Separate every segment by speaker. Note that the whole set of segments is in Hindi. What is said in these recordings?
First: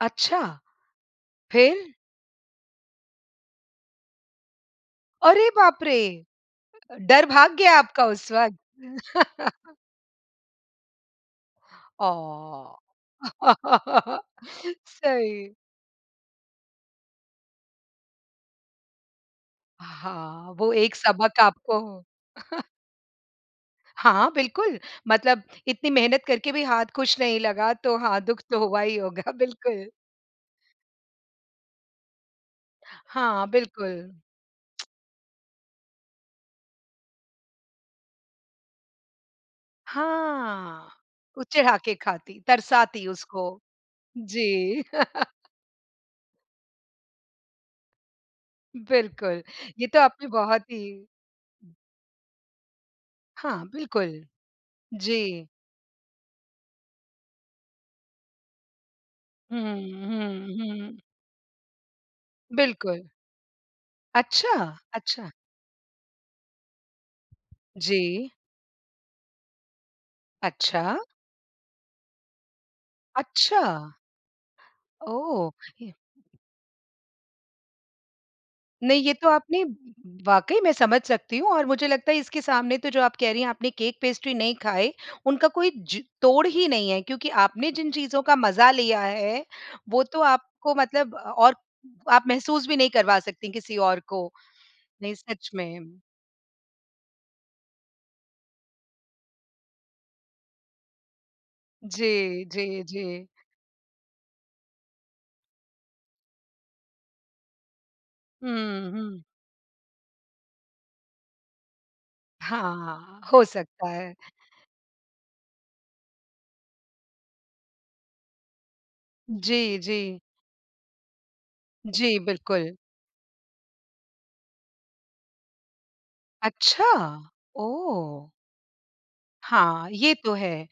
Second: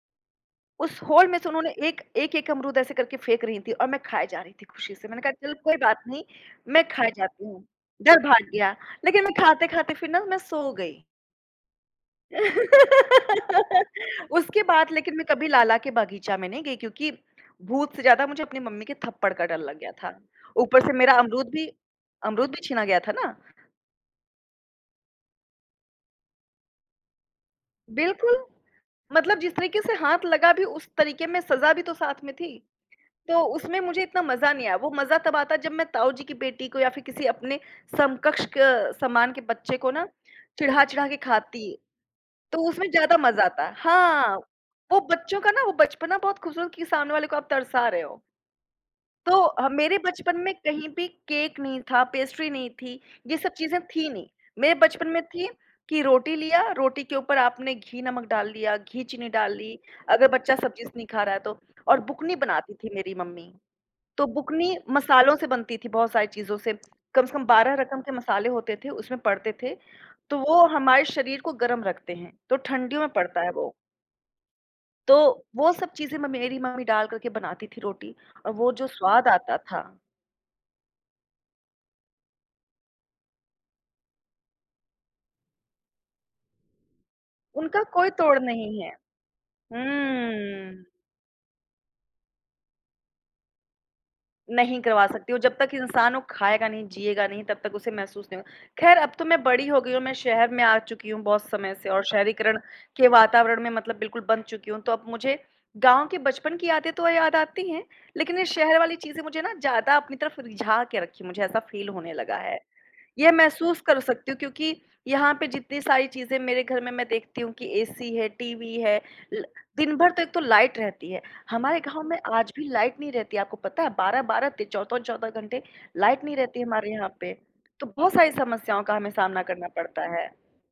Speaker 1: अच्छा।
Speaker 2: उस होल में से उन्होंने
Speaker 1: फ़िर?
Speaker 2: एक एक-एक अमरूद ऐसे करके फेंक रही थीं और मैं ख़ाए जा रही थी खुशी से। मैंने कहा
Speaker 1: अरे
Speaker 2: चलो कोई
Speaker 1: बाप रे!
Speaker 2: बात नहीं मैं ख़ाए
Speaker 1: डर
Speaker 2: जाती
Speaker 1: भाग
Speaker 2: हूँ।
Speaker 1: गया आपका
Speaker 2: डर
Speaker 1: उस
Speaker 2: भाग
Speaker 1: वक़्त?
Speaker 2: गया लेक़िन मैं ख़ाते-ख़ाते फ़िर ना मैं सो गई।
Speaker 1: आह।
Speaker 2: उसके बाद लेक़िन मैं कभी
Speaker 1: सही।
Speaker 2: लाला के बागीचा में नहीं गई क्योंकि भूत से ज़्यादा मुझे अपनी मम्मी के थप्पड़ का डर लग गया था।
Speaker 1: हाँ, वो
Speaker 2: ऊपर से
Speaker 1: एक
Speaker 2: मेरा
Speaker 1: सबक
Speaker 2: अमरूद भी
Speaker 1: आपको
Speaker 2: अमरूद भी छीना गया था ना।
Speaker 1: हाँ, बिल्कुल मतलब इतनी मेहनत करके भी हाथ कुछ नहीं लगा तो हाँ दुख
Speaker 2: बिल्कुल,
Speaker 1: तो हुआ ही होगा
Speaker 2: मतलब जिस तरीक़े
Speaker 1: बिल्कुल।
Speaker 2: से हाथ लगा भी उस तरीक़े में सज़ा भी तो साथ में थी। तो
Speaker 1: हाँ,
Speaker 2: उसमें
Speaker 1: बिल्कुल।
Speaker 2: मुझे इतना मज़ा नहीं आया। वो मज़ा तब आता जब मैं ताऊ जी की बेटी को या फ़िर किसी अपने समकक्ष क समान के बच्चे को ना
Speaker 1: हाँ।
Speaker 2: चिढ़ा-चिढ़ा के
Speaker 1: वो
Speaker 2: ख़ाती
Speaker 1: चिढ़ा के ख़ाती,
Speaker 2: तो उसमें
Speaker 1: तरसाती
Speaker 2: ज़्यादा मज़ा
Speaker 1: उसको
Speaker 2: आता है। हाँ,
Speaker 1: जी।
Speaker 2: वो बच्चों का ना वो बचपना बहुत ख़ूबसूरत कि सामने वाले को आप तरसा रहे हो। तो
Speaker 1: बिल्कुल,
Speaker 2: अ,
Speaker 1: ये
Speaker 2: मेरे
Speaker 1: तो आपने
Speaker 2: बचपन में
Speaker 1: बहुत ही--
Speaker 2: कहीं भी केक नहीं था, पेस्ट्री नहीं थी। ये सब
Speaker 1: हाँ,
Speaker 2: चीजें थी
Speaker 1: बिल्कुल।
Speaker 2: नहीं। मेरे बचपन में
Speaker 1: जी।
Speaker 2: थी कि रोटी लिया, रोटी के ऊपर आपने घी नमक डाल दिया, घी चीनी डाल
Speaker 1: हुँ,
Speaker 2: ली। अगर बच्चा
Speaker 1: हुँ,
Speaker 2: सब्ज़ी से
Speaker 1: हुँ।
Speaker 2: नहीं ख़ा रहा है तो। और बुकनी बनाती थी
Speaker 1: बिल्कुल।
Speaker 2: मेरी मम्मी। तो
Speaker 1: अच्छा,
Speaker 2: बुकनी
Speaker 1: अच्छा।
Speaker 2: मसालों से बनती थी बहुत सारी चीज़ों से। कम से कम 12 रकम के
Speaker 1: जी।
Speaker 2: मसाले होते थे उसमें पड़ते थे। तो वो
Speaker 1: अच्छा।
Speaker 2: हमारे शरीर को गर्म रखते हैं। तो ठंडियों में पड़ता है वो।
Speaker 1: अच्छा।
Speaker 2: तो
Speaker 1: ओह
Speaker 2: वो सब
Speaker 1: ये
Speaker 2: चीज़ें म मेरी मम्मी डाल कर के बनाती थी रोटी और वो जो
Speaker 1: नहीं ये
Speaker 2: स्वाद
Speaker 1: तो
Speaker 2: आता
Speaker 1: आपने
Speaker 2: था।
Speaker 1: वाक़ई मैं समझ सकती हूँ और मुझे लगता है इसके सामने तो जो आप कह रही हैं आपने केक-पेस्ट्री नहीं खाए, उनका कोई जो तोड़ ही नहीं है क्योंकि आपने
Speaker 2: उनका
Speaker 1: जिन
Speaker 2: कोई
Speaker 1: चीज़ों का
Speaker 2: तोड़
Speaker 1: मज़ा
Speaker 2: नहीं है।
Speaker 1: लिया है वो तो आपको
Speaker 2: हम्म।
Speaker 1: मतलब अ, और आप महसूस भी नहीं करवा सकतीं किसी और को
Speaker 2: नहीं करवा
Speaker 1: नहीं
Speaker 2: सकती हूँ।
Speaker 1: सच
Speaker 2: जब तक
Speaker 1: में।
Speaker 2: इंसान वो ख़ाएगा नहीं, जिएगा नहीं तब तक उसे महसूस नहीं होगा। ख़ैर अब तो मैं बड़ी हो गई हूँ और मैं शहर में आ चुकी हूँ बहुत समय से और
Speaker 1: जी,
Speaker 2: शहरीकरण
Speaker 1: जी,
Speaker 2: के
Speaker 1: जी।
Speaker 2: वातावरण में मतलब बिल्कुल बँध चुकी हूँ। तो अब मुझे गाँव के बचपन की यादें तो याद आती हैं लेक़िन ये शहर
Speaker 1: हुँ,
Speaker 2: वाली चीज़ें
Speaker 1: हुँ।
Speaker 2: मुझे ना ज़्यादा अपनी तरफ़ रिझा के रखीं हैं। मुझे ऐसा फ़ील होने लगा है।
Speaker 1: हाँ,
Speaker 2: ये
Speaker 1: हो
Speaker 2: महसूस
Speaker 1: सकता
Speaker 2: कर
Speaker 1: है।
Speaker 2: सकती हूँ क्योंकि यहाँ पे जितनी सारी चीज़ें मेरे घर में मैं देखती हूँ कि एसी है, टीवी है, ल
Speaker 1: जी,
Speaker 2: दिन भर
Speaker 1: जी।
Speaker 2: तो एक तो लाइट रहती है। हमारे गाँव में
Speaker 1: जी,
Speaker 2: आज भी
Speaker 1: बिल्कुल।
Speaker 2: लाइट नहीं रहती है आपको पता है? 12-12 ते 14-14 घंटे लाइट नहीं रहती है हमारे
Speaker 1: अच्छा,
Speaker 2: यहाँ पे। तो बहुत
Speaker 1: ओह!
Speaker 2: सारी समस्याओं का हमें सामना करना
Speaker 1: हाँ,
Speaker 2: पड़ता
Speaker 1: ये
Speaker 2: है।
Speaker 1: तो है।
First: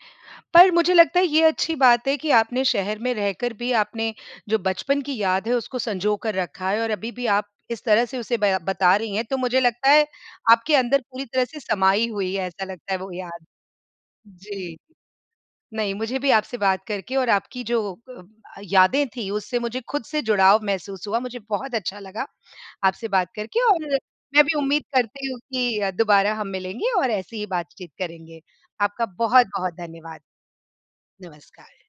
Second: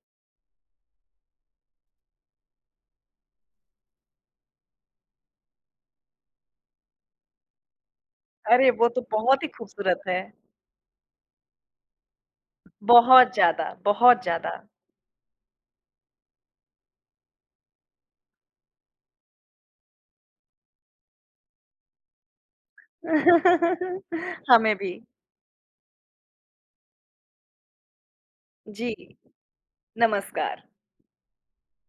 Speaker 1: पर मुझे लगता है ये अच्छी बात है कि आपने शहर में रहकर भी आपने जो बचपन की याद है उसको संजोकर रखा है और अभी-भी आप इस तरह से उसे बया
Speaker 2: अरे वो
Speaker 1: बता
Speaker 2: तो
Speaker 1: रही हैं तो
Speaker 2: बहुत ही
Speaker 1: मुझे लगता
Speaker 2: ख़ूबसूरत
Speaker 1: है
Speaker 2: है।
Speaker 1: आपके अंदर पूरी तरह से समाई हुई है ऐसा लगता है वो
Speaker 2: बहुत
Speaker 1: याद।
Speaker 2: ज़्यादा, बहुत ज़्यादा।
Speaker 1: जी, नहीं मुझे भी आपसे बात करके और आपकी जो अ, यादें थीं उससे मुझे ख़ुद से जुड़ाव महसूस हुआ। मुझे बहुत अच्छा लगा आपसे बात करके और मैं भी
Speaker 2: हमें
Speaker 1: उम्मीद
Speaker 2: भी।
Speaker 1: करती हूँ कि दोबारा हम मिलेंगे और ऐसी ही बातचीत करेंगे।
Speaker 2: जी
Speaker 1: आपका बहुत-बहुत धन्यवाद।
Speaker 2: नमस्कार।
Speaker 1: नमस्कार।